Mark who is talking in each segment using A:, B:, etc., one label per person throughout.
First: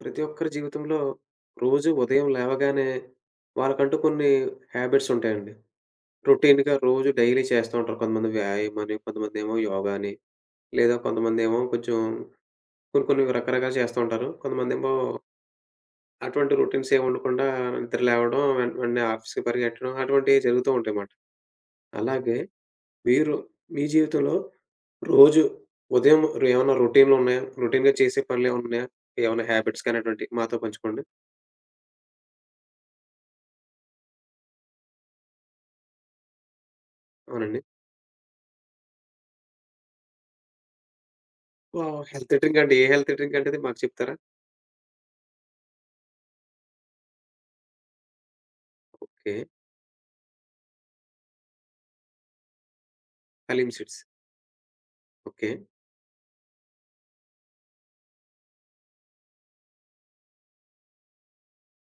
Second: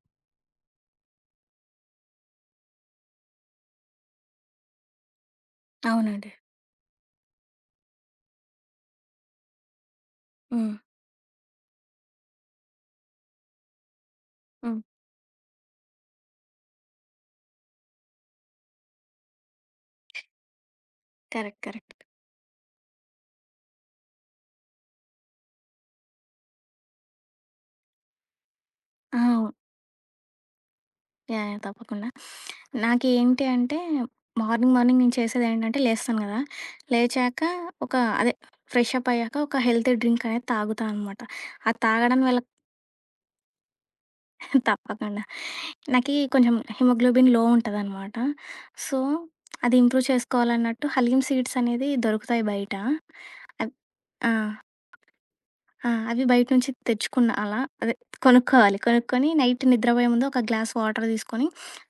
A: ప్రతి ఒక్కరి జీవితంలో రోజు ఉదయం లేవగానే వాళ్ళకంటూ కొన్ని హ్యాబిట్స్ ఉంటాయండి.
B: అవునండి.
A: రొటీన్‌గా రోజు డైలీ చేస్తూ ఉంటారు. కొంతమంది వ్యాయామం అని, కొంతమంది ఏమో యోగా అని,
B: హ్మ్.
A: లేదా కొంతమంది ఏమో కొంచెం కొన్ని కొన్ని రకరకాలు చేస్తూ ఉంటారు.
B: హ్మ్.
A: కొంతమందేమో అటువంటి రొటీన్స్ ఏమి ఉండకుండా నిద్ర లేవడం, వెంటనే ఆఫీస్‌కి పరిగెట్టడం అటువంటివి జరుగుతూ ఉంటాయన్నమాట.
B: కరెక్ట్. కరెక్ట్.
A: అలాగే మీరు మీ జీవితంలో రోజు ఉదయం ఏమన్నా రొటీన్‌లున్నాయా? రొటీన్‌గా చేసే పనులేమన్నా ఉన్నాయా?
B: ఆ!
A: ఏమన్నా
B: అవును.
A: హ్యాబిట్స్ కానీ అటువంటివి మాతో పంచుకోండి.
B: యాహ్! యాహ్! తప్పకుండా. నాకేంటి అంటే మార్నింగ్ నేను చేసేదేంటంటే లేస్తాను గదా! లేచాక
A: అవునండి.
B: ఒక అదే ఫ్రెష్ అప్ అయ్యాక ఒక హెల్తీ డ్రింక్ అనేది తాగుతా అనమాట. అది
A: వావ్!
B: తాగడం
A: హెల్త్
B: వల్ల
A: డ్రింక్ అండి. ఏ హెల్త్ డ్రింక్ అండి అది మాకు చెప్తారా?
B: తప్పకుండా. నాకి కొంచెం హిమోగ్లోబిన్ లో ఉంటదనమాట. So,
A: okay.
B: అది ఇంప్రూవ్ చేసుకోవాలన్నట్టు హలీమ్ సీడ్స్ అనేది దొరుకుతాయి బయట.
A: హలీమ్
B: అద్
A: సీడ్స్.
B: ఆ!
A: ఓకే.
B: ఆ! అవి బయట నుంచి తెచ్చుకున్న అలా అదే కొనుక్కోవాలి. కొనుక్కొని నైట్ నిద్రపోయే ముందు ఒక గ్లాస్ వాటర్ తీసుకొని,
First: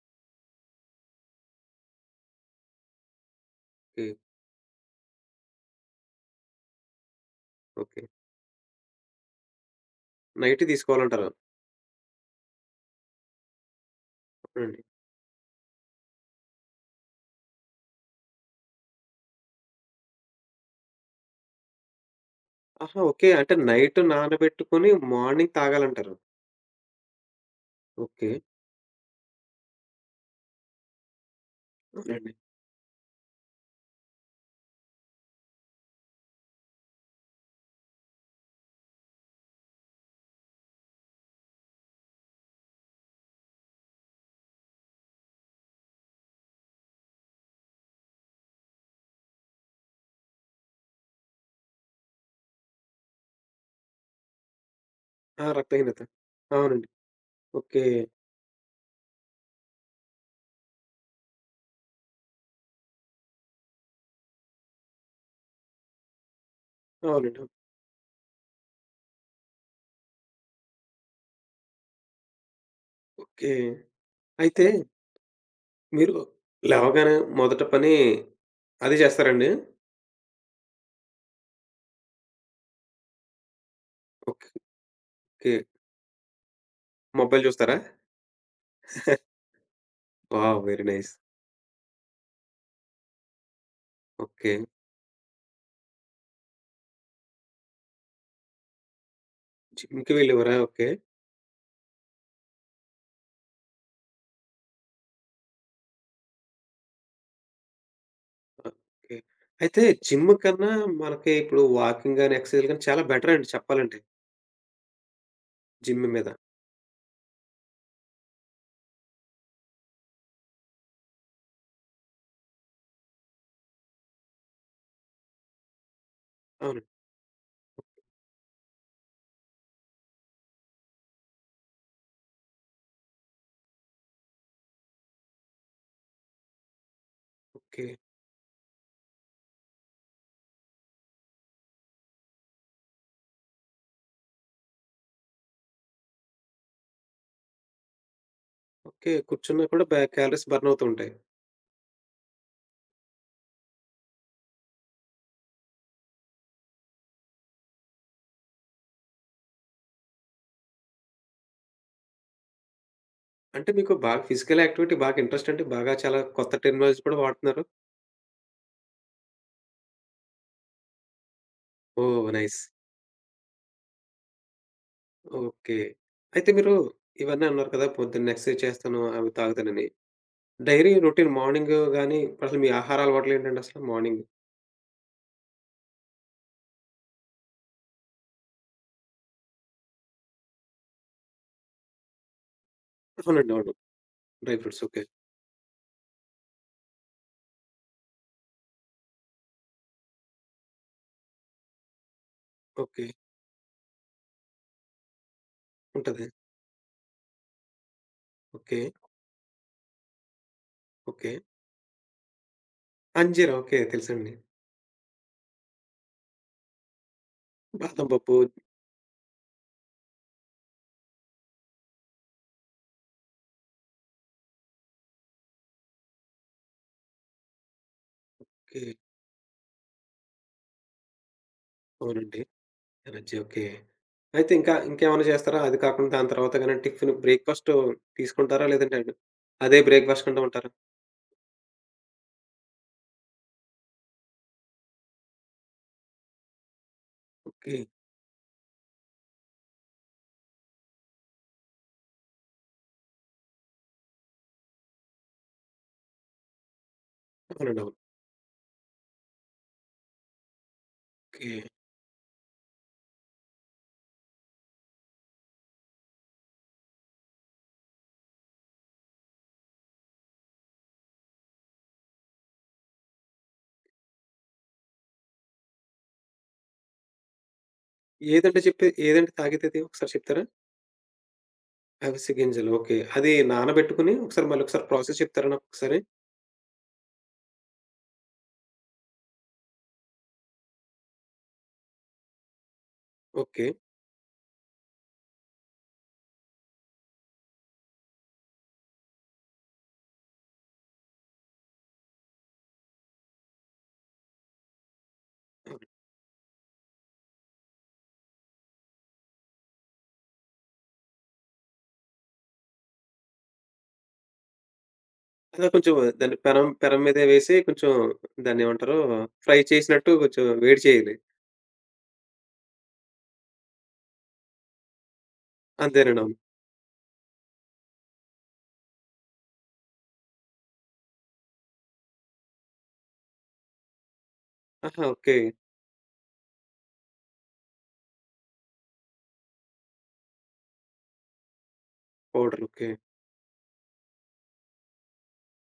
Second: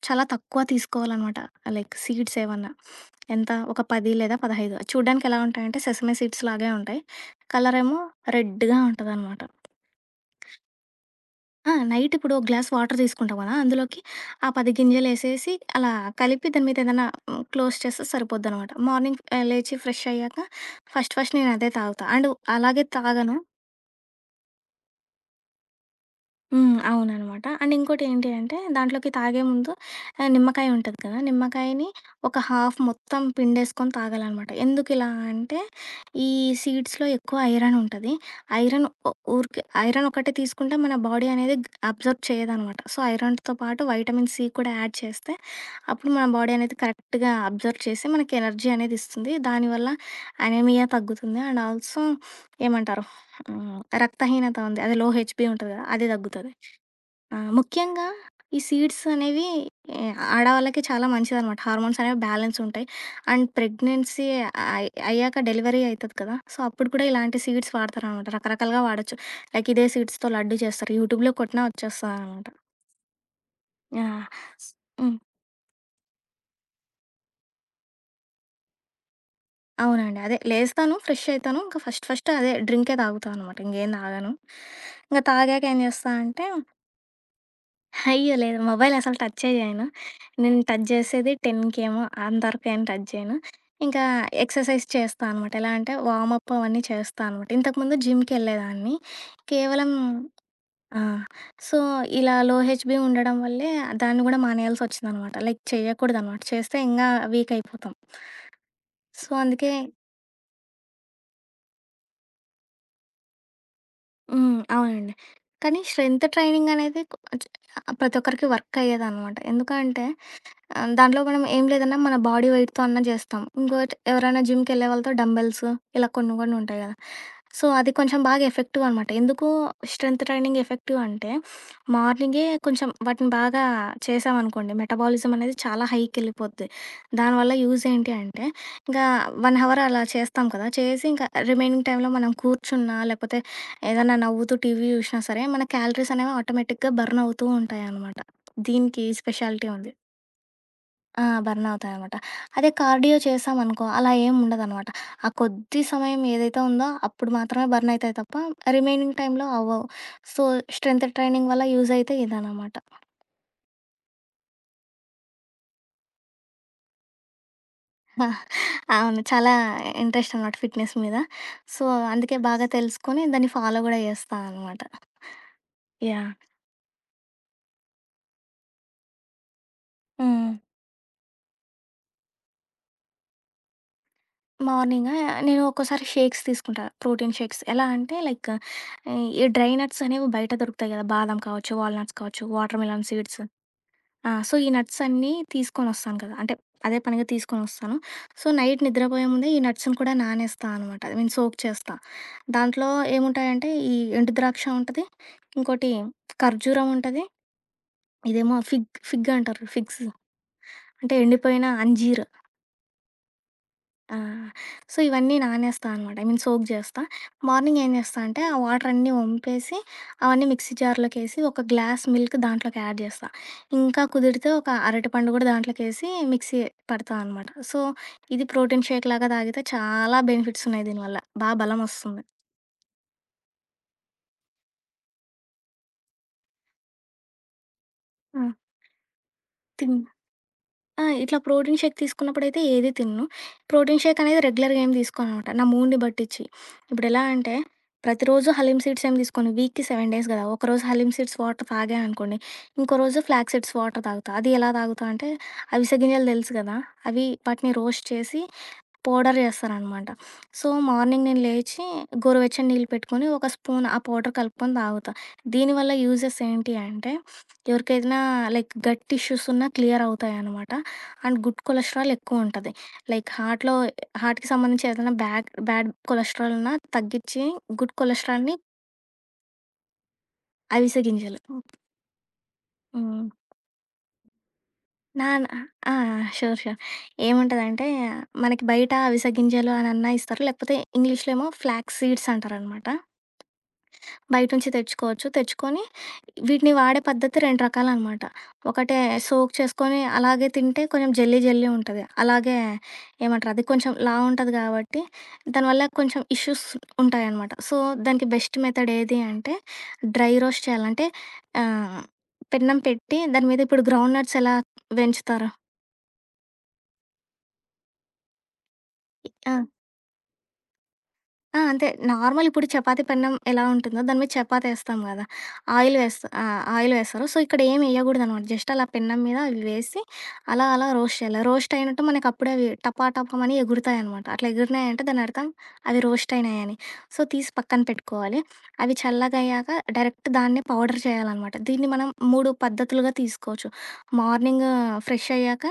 B: చాలా తక్కువ తీసుకోవాలనమాట. లైక్ సీడ్స్ ఏవన్నా. ఎంత ఒక
A: ఓకే.
B: 10 లేదా 15, చూడ్డానికి ఎలా ఉంటాయంటే సెసమే సీడ్స్ లాగే ఉంటాయి. కలరేమో
A: ఓకే.
B: రెడ్‌గా ఉంటదనమాట.
A: నైట్ తీసుకోవాలంటారు.
B: ఆ! నైట్ ఇప్పుడు ఒక గ్లాస్ వాటర్ తీసుకుంటాం కదా! అందులోకి ఆ 10
A: అవునండి.
B: గింజలేసేసి అలా కలిపి దాని మీద ఏదైనా హ్మ్, క్లోజ్ చేస్తే సరిపోద్దనమాట. మార్నింగ్ లేచి ఫ్రెష్ అయ్యాక ఫస్ట్ ఫస్ట్ నేనదే తాగుతా. అండ్ అలాగే
A: ఆహా! ఓకే.
B: తాగను.
A: అంటే నైట్ నానబెట్టుకొని మార్నింగ్ తాగాలంటారు.
B: హ్మ్. అవుననమాట. అండ్ ఇంకోటి ఏంటి
A: ఓకే.
B: అంటే దాంట్లోకి తాగే ముందు నిమ్మకాయ ఉంటది కదా! నిమ్మకాయని
A: అవునండి.
B: ఒక హాఫ్ మొత్తం పిండేసుకొని తాగాలనమాట. ఎందుకిలా అంటే ఈ సీడ్స్‌లో ఎక్కువ ఐరన్ ఉంటది. ఐరన్ ఊరికే ఐరన్ ఒకటే తీసుకుంటే మన బాడీ అనేది అబ్జర్బ్ చేయదనమాట. సో, ఐరన్‌తో పాటు వైటమిన్ C కూడా యాడ్ చేస్తే అప్పుడు మన బాడీ అనేది కరెక్ట్‌గా అబ్జర్బ్ చేసి మనకి ఎనర్జీ అనేది ఇస్తుంది. దానివల్ల అనీమియా తగ్గుతుంది. అండ్ ఆల్సో ఏమంటారు? హ్మ్. రక్తహీనత ఉంది. అదే లో HB
A: ఆ!
B: ఉంటది కదా!
A: రక్తహీనత.
B: అది తగ్గుతది.
A: అవునండి.
B: ఆ!
A: ఓకే.
B: ముఖ్యంగా ఈ సీడ్స్ అనేవి ఆడవాళ్ళకి చాలా మంచిదనమాట. హార్మోన్స్ అనేవి బ్యాలెన్స్ ఉంటాయి. అండ్ ప్రెగ్నెన్సీ అయ్యాక డెలివరీ అయితది కదా! సో, అప్పుడు కూడా ఇలాంటి
A: అవునండి.
B: సీడ్స్ వాడతారనమాట. రకరకాలుగా వాడొచ్చు. లైక్ ఇదే సీడ్స్‌తో లడ్డు చేస్తారు. యూట్యూబ్‌లో కొట్టినా వచ్చేస్తదనమాట.
A: ఓకే.
B: యాహ్!
A: అయితే
B: హ్మ్.
A: మీరు లేవగానే మొదట పని అది చేస్తారండి?
B: అవునండి. అదే లేస్తాను, ఫ్రెష్ అయితాను. ఇంకా ఫస్ట్ ఫస్ట్ అదే డ్రింకే తాగుతా అనమాట. ఇంకేం తాగను.
A: ఓకే.
B: ఇంక తాగాక ఏం చేస్తా అంటే
A: మొబైల్ చూస్తారా?
B: అయ్యో! లేదు. మొబైల్ అసలు టచ్చే చేయను.
A: వావ్!
B: నేను
A: వెరీ
B: టచ్
A: నైస్.
B: చేసేది 10కేమో, అంతవరకు ఏం టచ్ చేయను. ఇంకా
A: ఓకే.
B: ఎక్సర్సైజ్ చేస్తా అనమాట. ఎలా అంటే వార్మప్ అవన్నీ చేస్తా అనమాట. ఇంతకుముందు జిమ్‌కెళ్ళేదాన్ని. కేవలం
A: జిమ్‌కి వెళ్ళేవారా? ఓకే.
B: ఆ! సో, ఇలా లో HB ఉండడం వల్లే దాన్ని కూడా మానేయాల్సొచ్చిందనమాట. లైక్ చేయకూడదనమాట. చేస్తే ఇంగా వీక్ అయిపోతాం.
A: ఓకే.
B: సో, అందుకే
A: అయితే జిమ్ కన్నా మనకి ఇప్పుడు వాకింగ్ గాని, ఎక్సర్‌సైజ్ గాని చాలా బెటర్ అండి చెప్పాలంటే
B: హ్మ్. అవునండి. కానీ
A: జిమ్
B: స్ట్రెంత్
A: మీద.
B: ట్రైనింగ్ అనేది కొ చ్ ప్రతి ఒక్కరికి వర్క్ అయ్యేదనమాట. ఎందుకంటే దాంట్లో మనం ఏం లేదన్నా మన బాడీ వెయిట్‌తో అన్నా చేస్తాం. ఇంకోటి ఎవరైనా జిమ్‌కెళ్ళే వాళ్ళతో డంబెల్స్ ఇలా కొన్ని కొన్ని
A: అవును.
B: ఉంటాయి కదా! సో, అది కొంచెం బాగా ఎఫెక్టివ్ అనమాట. ఎందుకు స్ట్రెంత్ ట్రైనింగ్ ఎఫెక్టివ్ అంటే మార్నింగే కొంచెం వాటిని బాగా చేశామనుకోండి, మెటబాలిజం అనేది చాలా హైకెళ్ళిపోద్ది. దానివల్ల
A: ఓకే.
B: యూజ్ ఏంటి అంటే ఇంకా 1 అవర్ అలా చేస్తాం కదా! చేసి ఇంకా రిమైనింగ్ టైమ్‌లో మనం కూర్చున్నా లేకపోతే ఏదన్నా నవ్వుతూ TV చూసినా సరే మన క్యాలరీస్ అనేవి ఆటోమేటిక్‌గా బర్న్ అవుతూ ఉంటాయనమాట. దీనికి
A: ఓకే. కూర్చున్నా
B: స్పెషాలిటీ
A: కూడా
B: ఉంది.
A: క్యాలరీస్ బర్న్ అవుతూ ఉంటాయి.
B: ఆ! బర్నవుతాయనమాట. అదే కార్డియో చేశామనుకో అలా ఏం ఉండదనమాట. ఆ కొద్ది సమయం ఏదైతే ఉందో అప్పుడు మాత్రమే బర్నయితాయి తప్ప రిమైనింగ్ టైంలో అవ్వవు. సో, స్ట్రెంత్ ట్రైనింగ్ వల్ల యూజ్ అయితే ఇదనమాట.
A: అంటే మీకు బాగా ఫిజికల్ యాక్టివిటీ బాగా ఇంట్రెస్ట్ అండి. బాగా చాలా కొత్త టెక్నాలజీ కూడా వాడుతున్నారు.
B: అవును. చాలా ఇంట్రెస్ట్ అనమాట ఫిట్‌నెస్ మీద. So,
A: oh!
B: అందుకే
A: నైస్.
B: బాగా తెలుసుకొని దాన్ని ఫాలో గూడా చేస్తా అనమాట.
A: ఓకే.
B: యాహ్!
A: అయితే మీరు ఇవన్నీ అన్నారు కదా! పొద్దున్న ఎక్సర్‌సైజ్ చేస్తాను, అవి తాగుతానని.
B: హ్మ్.
A: డైలీ రొటీన్ మార్నింగ్ గాని, అసలు మీ ఆహార అలవాట్లు ఏంటండి అసలు మార్నింగ్?
B: మార్నింగ్ నేను ఒక్కోసారి షేక్స్ తీసుకుంటా. Protein shakes. ఎలా అంటే లైక్ ఈ డ్రై నట్స్ అనేవి బయట దొరుకుతాయి గదా! బాదం కావచ్చు, వాల్‌నట్స్ కావచ్చు, వాటర్ మిలన్ సీడ్స్.
A: అవునండి. అవును.
B: ఆ! సో,
A: డ్రై
B: ఈ
A: ఫ్రూట్స్.
B: Nuts
A: okay.
B: అన్నీ తీసుకొనొస్తాను కదా! అంటే అదే పనిగా తీసుకొనొస్తాను. సో, నైట్ నిద్రపోయే ముందే ఈ నట్స్‌ని కూడా నానేస్తా అనమాట. ఐ మీన్ సోక్ చేస్తా. దాంట్లో
A: ఓకే.
B: ఏముంటాయంటే ఈ ఎండు ద్రాక్ష ఉంటది. ఇంకోటి
A: ఉంటది.
B: ఖర్జూరం ఉంటది. ఇదేమో
A: ఓకే.
B: ఫిగ్ ఫిగ్ అంటారు. ఫిగ్స్ అంటే
A: ఓకే.
B: ఎండిపోయిన అంజీర్.
A: అంజీరా ఓకే.
B: ఆ!
A: తెలుసండి.
B: సో, ఇవన్నీ నానేస్తా అనమాట. ఐ మీన్ సోక్ జేస్తా. మార్నింగ్ ఏం
A: బాదం
B: జేస్తా
A: పప్పు.
B: అంటే, ఆ వాటరన్నీ ఒంపేసి, అవన్నీ మిక్సీ జార్‌లోకేసి, ఒక గ్లాస్ మిల్క్ దాంట్లోకి యాడ్ జేస్తా. ఇంకా కుదిరితే ఒక అరటిపండు గూడా దాంట్లోకేసి మిక్సీ పడతా అనమాట. సో, ఇది
A: ఓకే.
B: ప్రోటీన్ షేక్ లాగా తాగితే చాలా బెనిఫిట్సున్నాయి దీనివల్ల. బా బలమొస్తుంది.
A: అవునండి. Energy okay. అయితే ఇంకా ఇంకేమైనా చేస్తారా? అది కాకుండా దాని తర్వాత గాని టిఫిన్ బ్రేక్‌ఫాస్ట్
B: హ్మ్.
A: తీసుకుంటారా? లేదంటే అండి అదే
B: తిన్
A: బ్రేక్‌ఫాస్ట్ కంటూ ఉంటారా?
B: ఆ! ఇట్లా ప్రోటీన్ షేక్ తీసుకున్నప్పుడైతే ఏది తినను. ప్రోటీన్ షేక్ అనేది రెగ్యులర్‌గా ఏం తీసుకోననమాట. నా మూడ్‌ని బట్టిచ్చి. ఇప్పుడెలా అంటే,
A: ఓకే.
B: ప్రతిరోజు హలీమ్ సీడ్స్ ఏం తీసుకోను. వీక్‌కి 7 డేస్ గదా! ఒకరోజు హలీమ్ సీడ్స్ వాటర్ తాగా అనుకోండి, ఇంకో రోజు ఫ్లాక్స్ సీడ్స్ వాటర్ తాగుతా. అది ఎలా తాగుతా అంటే, అవిసె గింజలు తెలుసు గదా! అవి వాటిని
A: అవునండి. అవును.
B: రోస్ట్ చేసి పౌడర్ చేస్తాననమాట. సో, మార్నింగ్ నేను
A: ఓకే.
B: లేచి గోరువెచ్చని నీళ్ళు పెట్టుకొని, ఒక స్పూన్ ఆ పౌడర్ కలుపుకొని తాగుతా. దీనివల్ల యూజెస్ ఏంటి అంటే, ఎవరికైనా లైక్ గట్ ఇష్యూస్ ఉన్నా క్లియర్ అవుతాయనమాట. అండ్ గుడ్ కొలెస్ట్రాల్ ఎక్కువుంటది. లైక్ హార్ట్‌లో హార్ట్‌కి సంబంధించి ఏదైనా బ్యాడ్ బ్యాడ్ కొలెస్ట్రాల్ ఉన్నా తగ్గించి, గుడ్ కొలెస్ట్రాల్‌ని
A: ఏదంటే చెప్పే ఏదంటే తాగేదది ఒకసారి చెప్తారా?
B: అవిసె గింజలు.
A: అవిసె గింజలు ఓకే.
B: హ్మ్.
A: అది నానబెట్టుకొని ఒకసారి మళ్ళీ ఒకసారి ప్రాసెస్
B: నా
A: చెప్తారా
B: ఆ!
A: నాకొకసారి?
B: షూర్. షూర్. ఏముంటదంటే, మనకి బయట అవిసె గింజలు అనన్నా ఇస్తారు. లేకపోతే ఇంగ్లీష్‌లో ఏమో ఫ్లాక్స్ సీడ్స్ అంటారనమాట.
A: ఓకే.
B: బయట నుంచి తెచ్చుకోవచ్చు. తెచ్చుకొని వీటిని వాడే పద్ధతి 2 రకాలనమాట. ఒకటే సోక్ చేసుకొని అలాగే తింటే కొంచెం జెల్లీ జెల్లీ ఉంటది. అలాగే ఏమంటారు అది కొంచెం లావు ఉంటది కాబట్టి దానివల్ల
A: అవును.
B: కొంచెం ఇష్యూస్ ఉంటాయనమాట. సో, దానికి బెస్ట్ మెథడ్ ఏది అంటే డ్రై రోస్ట్ చేయాలి. అంటే ఆహ్, పెన్నం పెట్టి దాని మీద ఇప్పుడు గ్రౌండ్ నట్స్ ఎలా వెంచుతారు.
A: అలా కొంచెం దాన్ని పెనం పెనం మీద వేసి కొంచెం దాన్నేమంటారు?
B: ఆ!
A: ఫ్రై చేసినట్టు కొంచెం వేడి చేయాలి.
B: ఆ! అంతే. నార్మల్ ఇప్పుడు చపాతీ పెన్నం ఎలా ఉంటుందో దాని మీద చపాతేస్తాం గదా! ఆయిల్
A: అంతేనండి.
B: వేస్తా.
A: అవును.
B: ఆ! ఆయిల్ వేస్తారు. సో, ఇక్కడ ఏమి ఎయగూడదనమాట. జస్ట్ అలా పెన్నం మీద అవి వేసి అలా అలా రోస్ట్ చేయాలి. రోస్ట్ అయినట్టు మనకు అప్పుడే అవి టపా టపమని ఎగురుతాయనమాట. అట్లా
A: ఆహా!
B: ఎగిరినాయంటే
A: ఓకే.
B: దానర్థం అవి రోస్ట్ అయినాయని. సో, తీసి పక్కన పెట్టుకోవాలి. అవి చల్లగయ్యాక డైరెక్ట్ దాన్నే పౌడర్ చేయాలనమాట. దీన్ని మనం 3
A: పౌడర్ ఓకే.
B: పద్ధతులుగా తీసుకోవచ్చు. మార్నింగ్ ఫ్రెష్ అయ్యాక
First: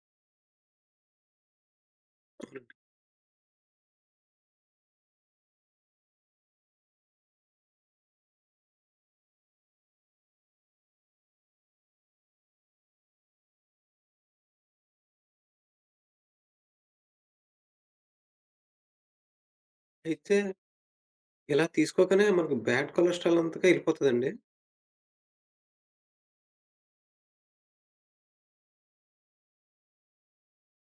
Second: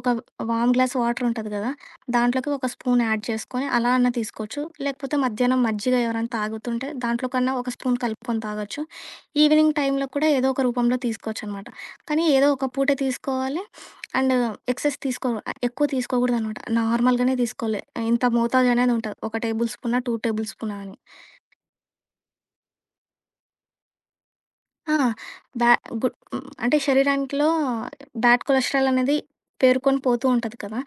B: ఒక వామ్ గ్లాస్ వాటర్ ఉంటది గదా! దాంట్లోకి ఒక
A: అవునండి.
B: స్పూన్ యాడ్ చేసుకొని అలా అన్నా తీసుకోవచ్చు. లేకపోతే మధ్యాహ్నం మజ్జిగ ఎవరైనా తాగుతుంటే దాంట్లో కన్నా ఒక స్పూన్ కలుపుకొని తాగొచ్చు. ఈవినింగ్ టైంలో కూడా ఏదో ఒక రూపంలో తీసుకోవచ్చనమాట. కానీ ఏదో ఒక పూటే తీసుకోవాలి. అండ్ ఎక్సెస్ తీసుకో ఎక్కువ తీసుకోకూడదనమాట. నార్మల్‌గానే తీసుకోవాలి. ఇంత మోతాదు అనేది ఉంటది. ఒక టేబుల్ స్పూనా, 2
A: అయితే
B: టేబుల్ స్పూనా అని.
A: ఇలా తీసుకోకనే మనకు బ్యాడ్ కొలెస్ట్రాల్ అంతగా ఎళ్ళిపోతదండి?
B: ఆ! బ్యా గుడ్ హ్మ్. అంటే శరీరానికిలో బ్యాడ్ కొలెస్ట్రాల్ అనేది పేరుకొని పోతూ ఉంటది కదా!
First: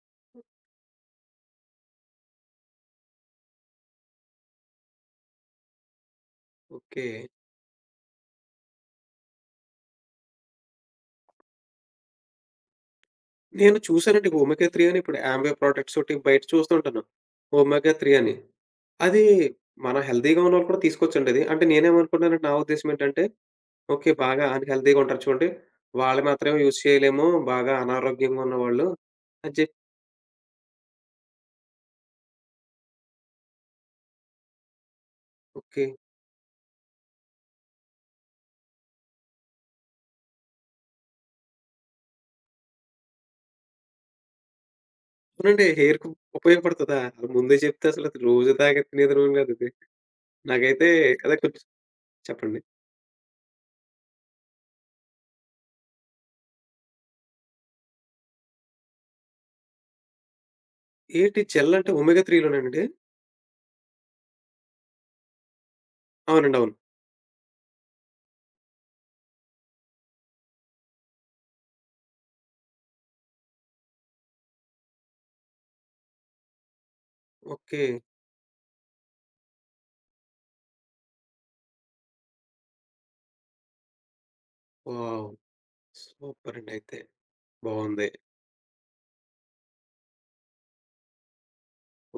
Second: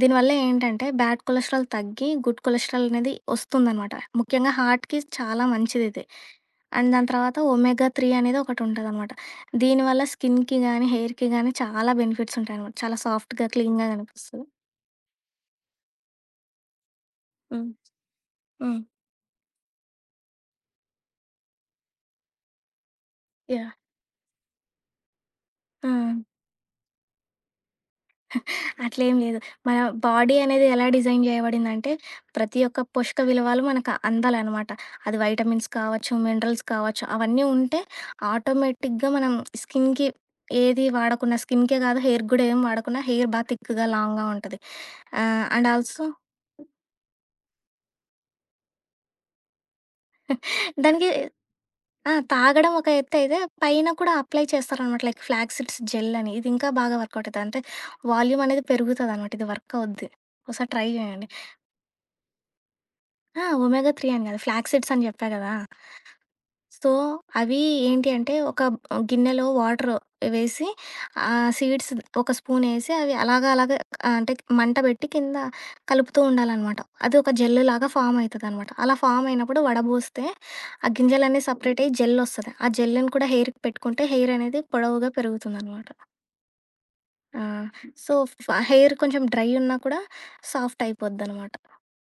B: దీనివల్ల ఏంటంటే బ్యాడ్ కొలెస్ట్రాల్ తగ్గి గుడ్ కొలెస్ట్రాల్ అనేది ఒస్తుందనమాట. ముఖ్యంగా హార్ట్‌కి చాలా మంచిదిది. And
A: okay.
B: దాని తర్వాత ఒమేగా 3 అనేది ఒకటుంటదనమాట. దీనివల్ల స్కిన్‌కి గానీ, హెయిర్‌కి గానీ చాలా బెనిఫిట్స్ ఉంటాయనమాట. చాలా సాఫ్ట్‌గా,
A: నేను
B: క్లీన్‌గా
A: చూసానండి
B: కనిపిస్తది.
A: ఒమెగా 3 అని ఇప్పుడు యాంబే ప్రొడక్ట్స్ ఒకటి బయట చూస్తుంటాను.
B: హ్మ్.
A: ఒమెగా 3 అని.
B: హ్మ్.
A: అది మన హెల్తీగా ఉన్నోళ్ళు కూడా తీసుకోవచ్చండి అది. అంటే నేనేమనుకున్నానంటే నా ఉద్దేశ్యం ఏంటంటే,
B: యాహ్!
A: ఓకే. బాగా అన్‌హెల్తీగా ఉంటారు చూడండి.
B: ఆ!
A: వాళ్ళు మాత్రమే యూజ్ చేయలేము. బాగా అనారోగ్యంగా ఉన్నవాళ్ళు
B: అట్లేం లేదు.
A: అని చెప్పి
B: మన బాడీ అనేది ఎలా డిజైన్ చేయబడిందంటే, ప్రతి ఒక్క పోషక విలువలు మనకు అందాలనమాట. అది వైటమిన్స్
A: ఓకే.
B: కావచ్చు, మినరల్స్ కావచ్చు, అవన్నీ ఉంటే ఆటోమేటిక్‌గా మనం స్కిన్‌కి ఏది వాడకున్నా, స్కిన్‌కే కాదు హెయిర్‌కి గూడా ఏం వాడకున్నా హెయిర్ బా థిక్‌గా, లాంగ్‌గా ఉంటది.
A: అవునండి.
B: అండ్ ఆల్సో
A: హెయిర్‌కి ఉపయోగపడుతదా? అది ముందే చెప్తే అసలు అది రోజు తాగే తినేదాన్ని కాదు ఇది. నాకైతే
B: దానికి
A: అదే కొంచెం
B: ఆ!
A: చెప్పండి.
B: తాగడం ఒక ఎత్తయితే, పైన కూడా అప్లై చేస్తారనమాట. లైక్ ఫ్లాక్సీడ్స్ జెల్ అని. ఇది ఇంకా బాగా వర్కౌట్ అయితది. అంటే వాల్యూమ్ అనేది పెరుగుతదనమాట. ఇది వర్క్ అవుద్ది. ఒకసారి ట్రై చేయండి.
A: ఏంటి జెల్ అంటే ఒమెగా 3 లోనేనండి?
B: ఆ! ఒమేగా 3 అని కాదు. ఫ్లాక్సిడ్స్ అని చెప్పా కదా!
A: అవునండి. అవును.
B: సో, అవి ఏంటి అంటే ఒక గిన్నెలో వాటర్ వేసి ఆ సీడ్స్ ఒక స్పూన్ ఏసి అవి అలాగ అలాగ ఆ, అంటే మంట పెట్టి కింద కలుపుతూ ఉండాలనమాట. అది ఒక జెల్
A: ఓకే.
B: లాగా ఫామ్ అయితదనమాట. అలా ఫామ్ అయినప్పుడు వడబోస్తే ఆ గింజలన్నీ సెపరేట్ అయ్యి జెల్ ఒస్తది. ఆ జెల్‌ని కూడా హెయిర్‌కి పెట్టుకుంటే హెయిర్ అనేది పొడవుగా
A: వావ్!
B: పెరుగుతుందనమాట.
A: సూపరండి అయితే.
B: ఆ!
A: బావుంది.
B: సో, హెయిర్ కొంచెం డ్రై ఉన్నా కూడా సాఫ్ట్ అయిపోద్దనమాట.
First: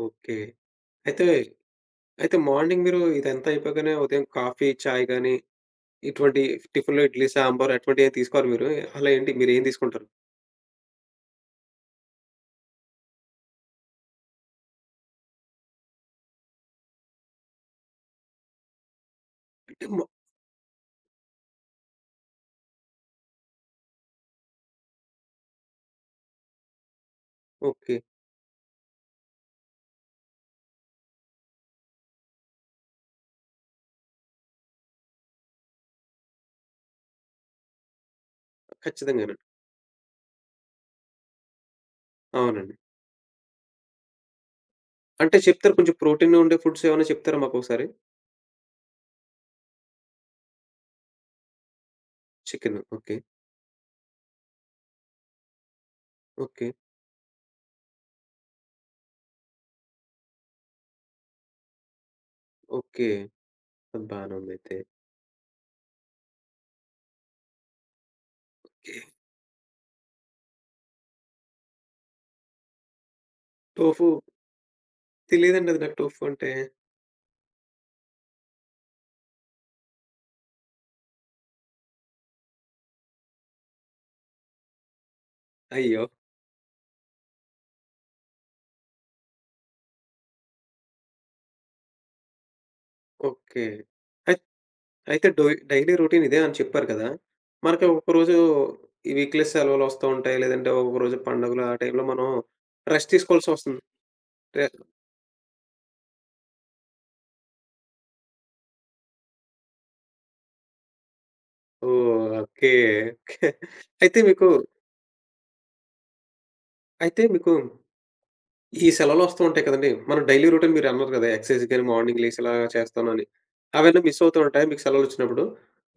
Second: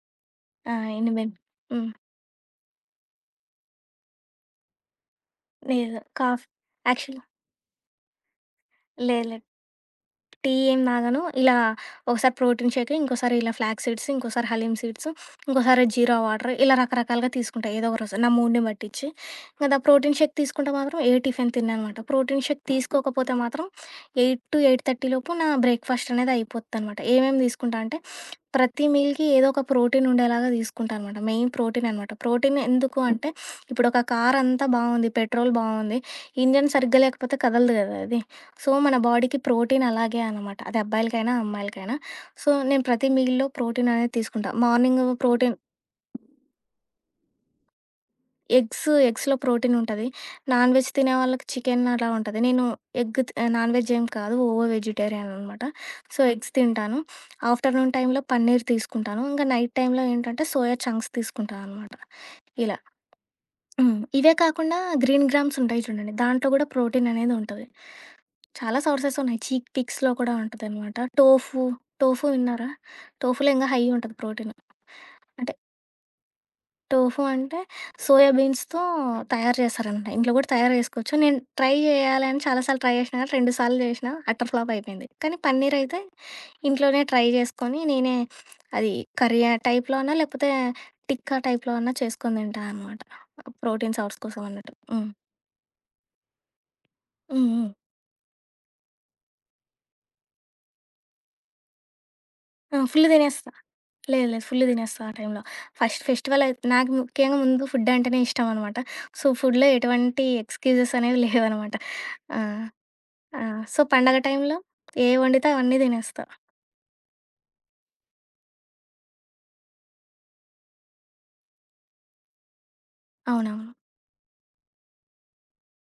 A: ఓకే.
B: ఆ! ఎనివే
A: అయితే,
B: హ్మ్.
A: అయితే మార్నింగ్ మీరు ఇదంతా అయిపోగానే ఉదయం కాఫీ, చాయ్ గాని,
B: లేదు.
A: ఇటువంటి టిఫిన్‌లో
B: యాక్చువల్
A: ఇడ్లీ, సాంబార్ అటువంటియేం తీసుకోరా మీరు? అలా
B: లేదు
A: ఏంటి
B: లేదు.
A: మీరేం తీసుకుంటారు?
B: టీ ఏం తాగను. ఇలా ఒకసారి ప్రోటీన్ షేక్, ఇంకోసారి ఇలా ఫ్లాక్స్ సీడ్స్, ఇంకోసారి హలీమ్ సీడ్స్, ఇంకోసారి జీరా వాటర్, ఇలా రకరకాలుగా తీసుకుంటా ఏదో ఒక రోజు నా మూడ్‌ని పట్టించి. ఇంక
A: అంటే మ
B: ప్రోటీన్ షేక్ తీసుకుంటే మాత్రం ఏ టిఫిన్ తినననమాట. ప్రోటీన్ షేక్ తీసుకోకపోతే మాత్రం 8:00 టు 8:30 లోపు నా బ్రేక్‌ఫాస్ట్ అనేది అయిపోద్దనమాట. ఏమేమి తీసుకుంటా
A: ఓకే.
B: అంటే ప్రతి మీల్‌కి ఏదో ఒక ప్రోటీన్ ఉండేలాగా తీసుకుంటా అనమాట. మెయిన్ ప్రోటీన్ అనమాట. ప్రోటీన్ ఎందుకు అంటే ఇప్పుడు ఒక కార్ అంతా బావుంది. పెట్రోల్ బావుంది. ఇంజిన్ సరిగ్గా లేకపోతే కదలదు కదా! అది. సో, మన
A: ఖచ్చితంగానండి.
B: బాడీకి ప్రోటీన్ అలాగే అనమాట. అది అబ్బాయిలకైనా, అమ్మాయిలకైనా. సో,
A: అవునండి.
B: నేను ప్రతి మీల్‌లో ప్రోటీన్ అనేది తీసుకుంటా. మార్నింగ్
A: అంటే
B: ప్రోటీన్
A: చెప్తారా కొంచెం ప్రోటీన్ ఉండే ఫుడ్స్ ఏమైనా చెప్తారా మాకొకసారి?
B: ఎగ్స్‌లో ప్రోటీన్ ఉంటది. నాన్ వెజ్ తినే వాళ్ళకి చికెన్ అలా ఉంటది. నేను
A: చికెను.
B: Egg
A: okay.
B: తి నాన్ వెజ్ ఏం కాదు. ఓవో వెజిటేరియన్ అనమాట. So, eggs
A: okay.
B: తింటాను. ఆఫ్టర్‌నూన్ టైంలో పన్నీర్ తీసుకుంటాను. ఇంకా నైట్ టైంలో ఏంటంటే సోయా చంక్స్ తీసుకుంటా అనమాట. ఇలా.
A: ఓకే.
B: హ్మ్.
A: అది
B: ఇవే
A: బానే
B: కాకుండా
A: ఉందయితే.
B: గ్రీన్ గ్రామ్స్ ఉంటాయి చూడండి. దాంట్లో గూడా ప్రోటీన్ అనేది ఉంటది. చాలా సోర్సెస్ ఉన్నాయి. చీక్ పిక్స్‌లో కూడా ఉంటదనమాట. టోఫు, టోఫు విన్నారా? టోఫులో ఇంగా హై
A: టోఫు
B: ఉంటది ప్రోటీన్. అంటే
A: తెలీదండి అది నాకు టోఫు అంటే.
B: టోఫు అంటే సోయా బీన్స్‌తో తయారు చేస్తారనమాట. ఇంట్లో కూడా తయారు చేసుకోవచ్చు. నేను ట్రై చేయాలని చాలా సార్లు ట్రై చేసినా గానీ, 2 సార్లు చేసినా అట్టర్ ఫ్లాప్ అయిపోయింది. కానీ పన్నీర్ అయితే
A: అయ్యో!
B: ఇంట్లోనే ట్రై చేసుకొని, నేనే అది కర్రీ టైప్‌లో అన్నా, లేకపోతే టిక్కా టైప్‌లో అన్నా చేసుకొని తింటా అనమాట.
A: ఓకే.
B: ప్రోటీన్ సోర్స్ కోసం అన్నట్టు. హ్మ్.
A: అయితే డైలీ రొటీన్ ఇదే అని చెప్పారు కదా!
B: హ్మ్. హ్మ్.
A: మనకి ఒక్కరోజు ఈ వీక్‌లీ సెలవులొస్తూ ఉంటాయి. లేదంటే ఒక్కొక్కరోజు పండుగలు ఆ టైంలో మనం
B: ఆ! ఫుల్
A: రెస్ట్
B: తినేస్తా.
A: తీసుకోవాల్సొస్తుంది.
B: లేదు లేదు. ఫుల్
A: రె
B: తినేస్తా ఆ టైంలో. ఫస్ట్ ఫెస్టివల్ అయి నాకు ముఖ్యంగా ముందు ఫుడ్ అంటేనే ఇష్టం అనమాట. సో, ఫుడ్‌లో ఎటువంటి ఎక్స్‌క్యూజెస్ అనేవి లేవనమాట.
A: ఓ,
B: ఆ!
A: ఓకే.
B: ఆ!
A: ఓకే.
B: సో,
A: అయితే
B: పండగ
A: మీకు
B: టైంలో ఏవి వండితే అవన్నీ తినేస్తా.
A: అయితే మీకు ఈ సెలవులొస్తూ ఉంటాయి కదండీ! మన డైలీ రొటీన్ మీరన్నారు కదా! ఎక్సర్సైజ్ గాని, మార్నింగ్ లేసి ఇలా చేస్తానని.
B: అవునవును.
A: అవన్నీ మిస్ అవుతూ ఉంటాయా మీకు సెలవులొచ్చినప్పుడు?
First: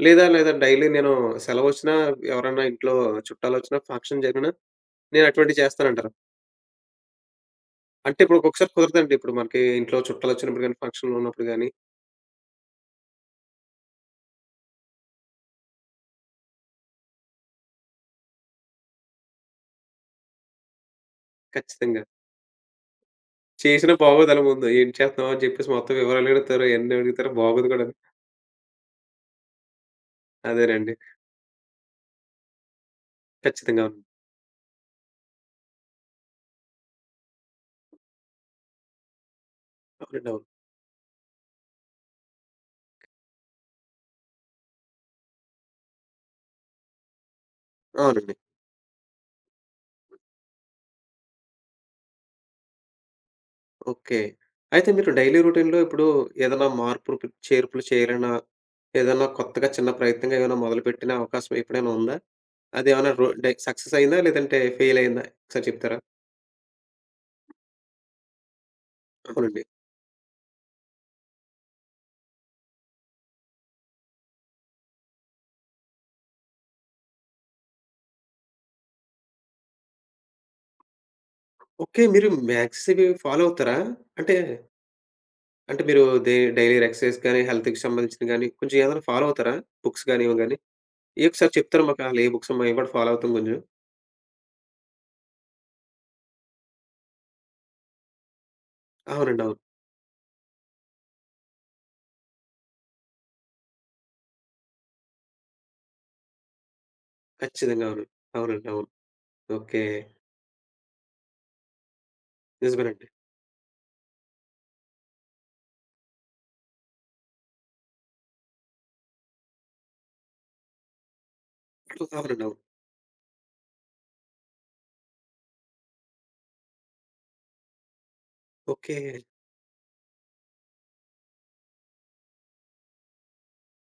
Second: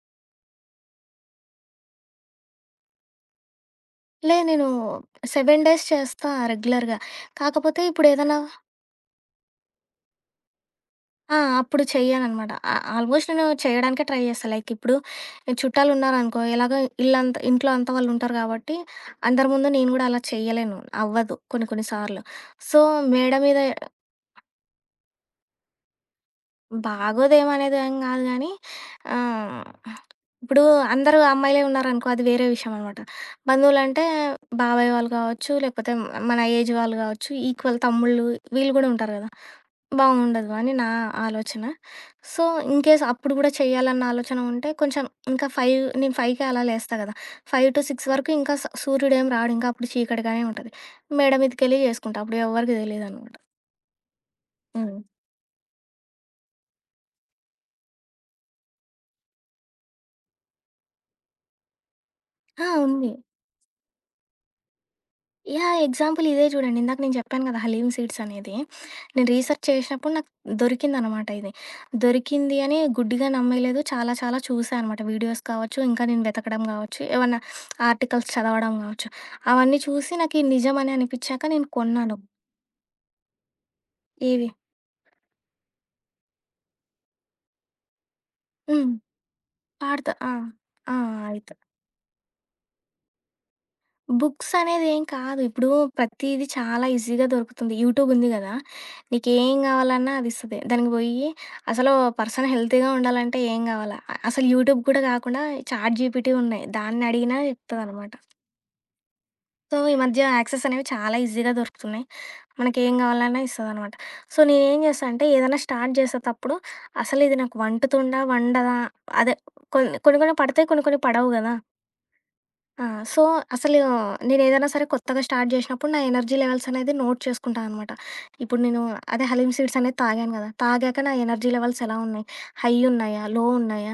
A: లేదా లేదా డైలీ నేను సెలవొచ్చినా, ఎవరైనా ఇంట్లో చుట్టాలొచ్చినా, ఫంక్షన్ జరిగినా
B: నేను
A: నేను
B: 7
A: అటువంటివి
B: డేస్
A: చేస్తానంటారా?
B: చేస్తా రెగ్యులర్‌గా. కాకపోతే
A: అంటే
B: ఇప్పుడేదన్నా
A: ఇప్పుడు ఒక్కొక్కసారి కుదరదండి. ఇప్పుడు మనకి ఇంట్లో చుట్టాలొచ్చినప్పుడు గాని, ఫంక్షన్‌లో
B: ఆ!
A: ఉన్నప్పుడు గాని
B: అప్పుడు చెయ్యననమాట. ఆ ఆల్మోస్ట్ నేను చేయడానికే ట్రై చేస్తా. లైక్ ఇప్పుడు చుట్టాలున్నారనుకో, ఎలాగో ఇల్లంతా ఇంట్లో అంతా వాళ్ళుంటారు కాబట్టి అందరి ముందు నేను గూడా అలా చెయ్యలేను. అవ్వదు కొన్ని కొన్ని
A: ఖచ్చితంగా.
B: సార్లు. సో, మేడ మీద
A: చేసినా బాగోదలా ముందు. "ఏం చేస్తున్నావు?" అని చెప్పేసి మొత్తం వివరాలు అడుగుతారు. ఎన్ని అడుగుతారో బాగోదు
B: బాగోదేమనేది
A: కూడాను.
B: ఏం గాదు గానీ, ఆహ్, ఇప్పుడు
A: అదేనండి.
B: అందరూ అమ్మాయిలే ఉన్నారనుకో అది వేరే విషయం అనమాట.
A: ఖచ్చితంగా. అవును.
B: బంధువులంటే బాబాయ్ వాళ్ళు గావచ్చు, లేకపోతే మన ఏజ్ వాళ్ళు గావచ్చు, ఈక్వల్ తమ్ముళ్ళు వీళ్ళు గూడా ఉంటారు గదా!
A: అవునండి. అవును.
B: బావుండదు అని నా ఆలోచన. సో, ఇన్‌కేస్ అప్పుడు గూడా చేయాలన్న ఆలోచన ఉంటే కొంచెం ఇంకా 5 నేను 5కే అలా లేస్తా గదా! 5-6 వరకు
A: అవునండి.
B: ఇంకా సూర్యుడేం రాడు. ఇంకా అప్పుడు చీకటిగానే ఉంటది. మేడ మీదకెళ్ళి జేసుకుంటా. అప్పుడు ఎవ్వరికీ తెలీదనమాట.
A: ఓకే. అయితే
B: హ్మ్.
A: మీరు డైలీ రొటీన్‌లో ఇప్పుడు ఏదైనా మార్పులు, చేర్పులు చేయాలన్నా, ఏదన్నా కొత్తగా చిన్న ప్రయత్నంగా ఏమైనా మొదలుపెట్టిన అవకాశం ఎప్పుడైనా ఉందా?
B: ఆ! ఉంది.
A: అదేమన్నా రో డై సక్సెస్ అయిందా? లేదంటే ఫెయిల్ అయిందా? ఒకసారి
B: యాహ్!
A: చెప్తారా?
B: ఎగ్జాంపుల్ ఇదే చూడండి. ఇందాక నేను చెప్పాను కదా! హలీమ్ సీడ్స్ అనేది. నేను
A: అవునండి.
B: రీసెర్చ్ చేసినప్పుడు నాకు దొరికిందనమాట ఇది. దొరికింది అని గుడ్డిగా నమ్మేయలేదు. చాలా చాలా చూసా అనమాట. వీడియోస్ కావచ్చు, ఇంకా నేను వెతకడం కావచ్చు, ఏమన్నా ఆర్టికల్స్ చదవడం కావచ్చు. అవన్నీ చూసి నాకు ఇది నిజమని అనిపిచ్చాక నేను
A: ఓకే.
B: కొన్నాను.
A: మీరు మ్యాథ్స్ ఇవి ఫాలో అవుతారా? అంటే
B: ఏవి
A: అంటే మీరు డైలీ ఎక్సర్‌సైజ్ గాని, హెల్త్‌కి సంబంధించింది గాని, కొంచెం
B: హ్మ్.
A: ఏదైనా ఫాలో అవుతారా? బుక్స్
B: వాడతా.
A: గాని,
B: ఆ!
A: ఇవి గాని?
B: ఆ!
A: ఏ ఒకసారి
B: అది.
A: చెప్తారా మాకు అసలు ఏ బుక్స్ మేము కూడా ఫాలో అవుతాం కొంచెం?
B: బుక్స్ అనేదేం కాదు. ఇప్పుడు ప్రతీది చాలా ఈజీగా దొరుకుతుంది. యూట్యూబ్ ఉంది గదా!
A: అవునండి. అవును.
B: నీకేం గావాలన్నా అదిస్తది. దానికి బొయ్యి అసలు పర్సన్ హెల్తీగా ఉండాలంటే ఏం గావాలా? అసలు యూట్యూబ్ కూడా గాకుండా చాట్ GPT ఉన్నాయి. దాన్నడిగినా
A: ఖచ్చితంగా అవును.
B: చెప్తదనమాట.
A: అవునండి. అవును.
B: So,
A: okay.
B: ఈ మధ్య యాక్సెస్ అనేవి చాలా ఈజీగా దొరుకుతున్నాయి. మనకేం
A: నిజమేనండి.
B: గావాలన్నా ఇస్తదనమాట. సో, నేనేం చేశా అంటే ఏదైనా స్టార్ట్ చేసేటప్పుడు అసలిది నాకు వంటుతుందా? వండదా? అదే కొన్ని కొన్ని కొన్ని పడతాయి. కొన్ని కొన్ని పడవు గదా!
A: అవునండి. అవును.
B: ఆ! సో, అసలు నేనేదైనా సరే కొత్తగా స్టార్ట్ జేసినప్పుడు నా ఎనర్జీ లెవెల్స్ అనేది నోట్ చేసుకుంటా అనమాట. ఇప్పుడు నేను
A: ఓకే.
B: అదే హలీం సీడ్స్ అనేది తాగాను గదా! తాగాక నా ఎనర్జీ లెవెల్స్ ఎలా ఉన్నాయి? హై ఉన్నాయా? లో ఉన్నాయా?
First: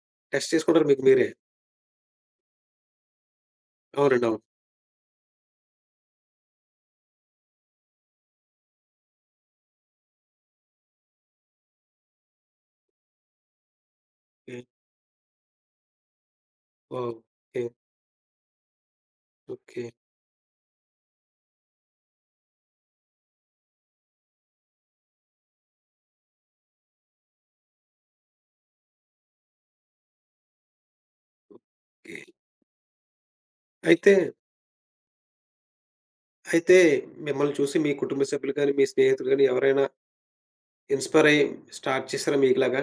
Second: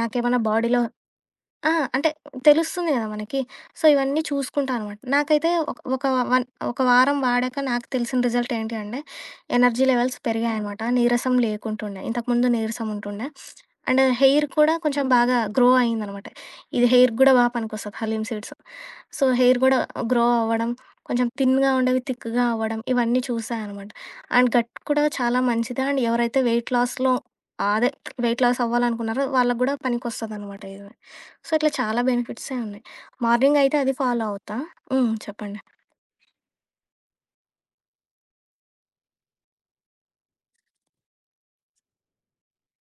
B: నాకేమన్నా
A: టెస్ట్
B: బాడీలో
A: చేసుకుంటారు మీకు మీరే.
B: ఆ! అంటే తెలుస్తుంది గదా మనకి. సో, ఇవన్నీ
A: అవునండి. అవును.
B: చూసుకుంటా అనమాట. నాకైతే ఒక ఒక వన్ ఒక వారం వాడాక నాకు తెలిసిన రిజల్ట్ ఏంటి అంటే ఎనర్జీ లెవెల్స్ పెరిగాయనమాట. నీరసం లేకుంటుండే. ఇంతకుముందు నీరసం ఉంటుండే. And hair
A: okay.
B: కూడా కొంచెం బాగా గ్రో అయిందనమాట. ఇది హెయిర్‌కి గూడా బా
A: ఓకే.
B: పనికొస్తది హలీం సీడ్స్. సో, హెయిర్ గూడా
A: ఓకే.
B: గ్రో అవ్వడం, కొంచెం థిన్‌గా ఉండేవి థిక్‌గా అవ్వడం, ఇవన్నీ చూసా అనమాట. అండ్ గట్ కూడా చాలా మంచిది. అండ్ ఎవరైతే వెయిట్ లాస్‌లో అదే వెయిట్ లాస్ అవ్వాలనుకున్నారో వాళ్ళకి గూడా పనికొస్తదనమాట ఇది. సో, ఇట్లా చాలా
A: ఓకే.
B: బెనిఫిట్సే ఉన్నాయి. మార్నింగ్ అయితే అది
A: అయితే,
B: ఫాలో అవుతా. హ్మ్. చెప్పండి.
A: అయితే మిమ్మల్ని చూసి మీ కుటుంబ సభ్యులు గాని, మీ స్నేహితులు గాని ఎవరైనా ఇన్‌స్పైర్ అయ్యి స్టార్ట్ చేసారా మీకులాగా?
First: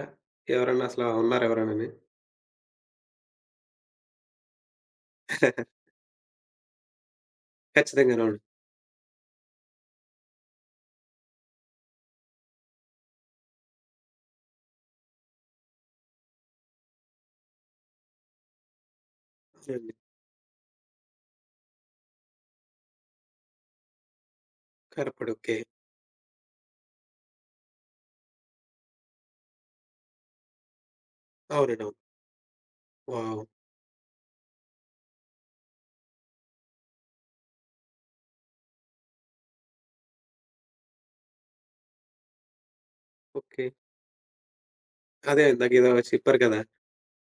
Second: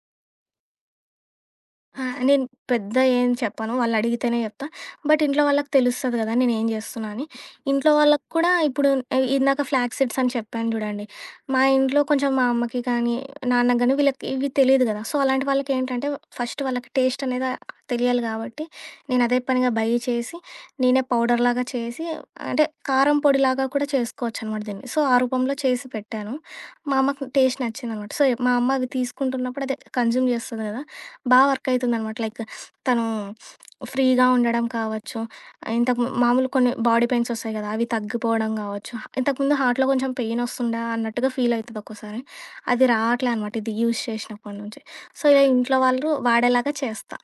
A: ఎవరైనా అసలు ఉన్నారా ఎవరైనాని?
B: ఆ! నేను పెద్ద ఏం చెప్పను. వాళ్ళడిగితేనే చెప్తా. బట్ ఇంట్లో వాళ్ళకి తెలుస్తది గదా! నేనేం జేస్తున్నా అని. ఇంట్లో
A: ఖచ్చితంగాను.
B: వాళ్ళకి
A: అవును.
B: కూడా ఇప్పుడు ఇందాక ఫ్లాగ్ సీడ్స్ అని చెప్పాను జూడండి. మా ఇంట్లో కొంచెం మా అమ్మకి కానీ, నాన్నకి గానీ వీళ్ళకి ఇవి తెలీదు గదా! సో, అలాంటి వాళ్ళకేంటంటే ఫస్ట్ వాళ్ళకి టేస్ట్ అనేది తెలియాలి గాబట్టి, నేనదే పనిగా బై
A: అవునండి.
B: చేసి, నేనే పౌడర్‌లాగా చేసి అంటే కారం పొడిలాగా కూడా చేసుకోవచ్చనమాట దీన్ని. సో, ఆ
A: కరపడి.
B: రూపంలో
A: ఓకే.
B: చేసి పెట్టాను. మా అమ్మకి టేస్ట్ నచ్చిందనమాట. సో, మా అమ్మ అవి తీసుకుంటున్నప్పుడు అదే కన్జ్యూమ్ జేస్తది గదా! బా వర్క్
A: అవునండి. అవును.
B: అయితుందనమాట. లైక్ తను
A: వావ్!
B: ఫ్రీగా ఉండడం కావచ్చు. ఇంతకు ము మామూలు కొన్ని బాడీ పెయిన్స్ ఒస్తాయి గదా! అవి తగ్గిపోవడం గావచ్చు. ఇంతకుముందు హార్ట్‌లో కొంచెం పెయిన్ ఒస్తుండా అన్నట్టుగా ఫీల్ అయితది ఒక్కోసారి. అది రావట్లే అనమాట
A: ఓకే.
B: ఇది యూజ్ చేసినప్పటి నుంచి. సో,
A: అదే
B: ఇలా ఇంట్లో
A: ఇందాకేదో
B: వాళ్ళు
A: చెప్పారు కదా!
B: వాడేలాగా చేస్తా.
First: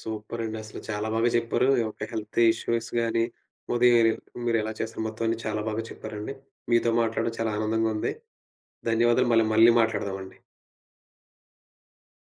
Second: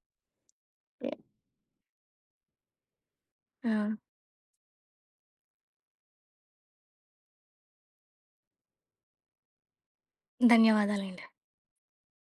A: సూపరండి. అసలు చాలా బాగా చెప్పారు. ఒక హెల్త్ ఇష్యూస్ గాని,
B: ఆ!
A: ఉదయం మీరెలా చేస్తారు మొత్తం అన్నీ చాలా బాగా చెప్పారండి. మీతో మాట్లాడడం చాలా ఆనందంగా ఉంది. ధన్యవాదాలు. మళ్ళీ మళ్ళీ మాట్లాడదామండి.
B: ధన్యవాదాలండి.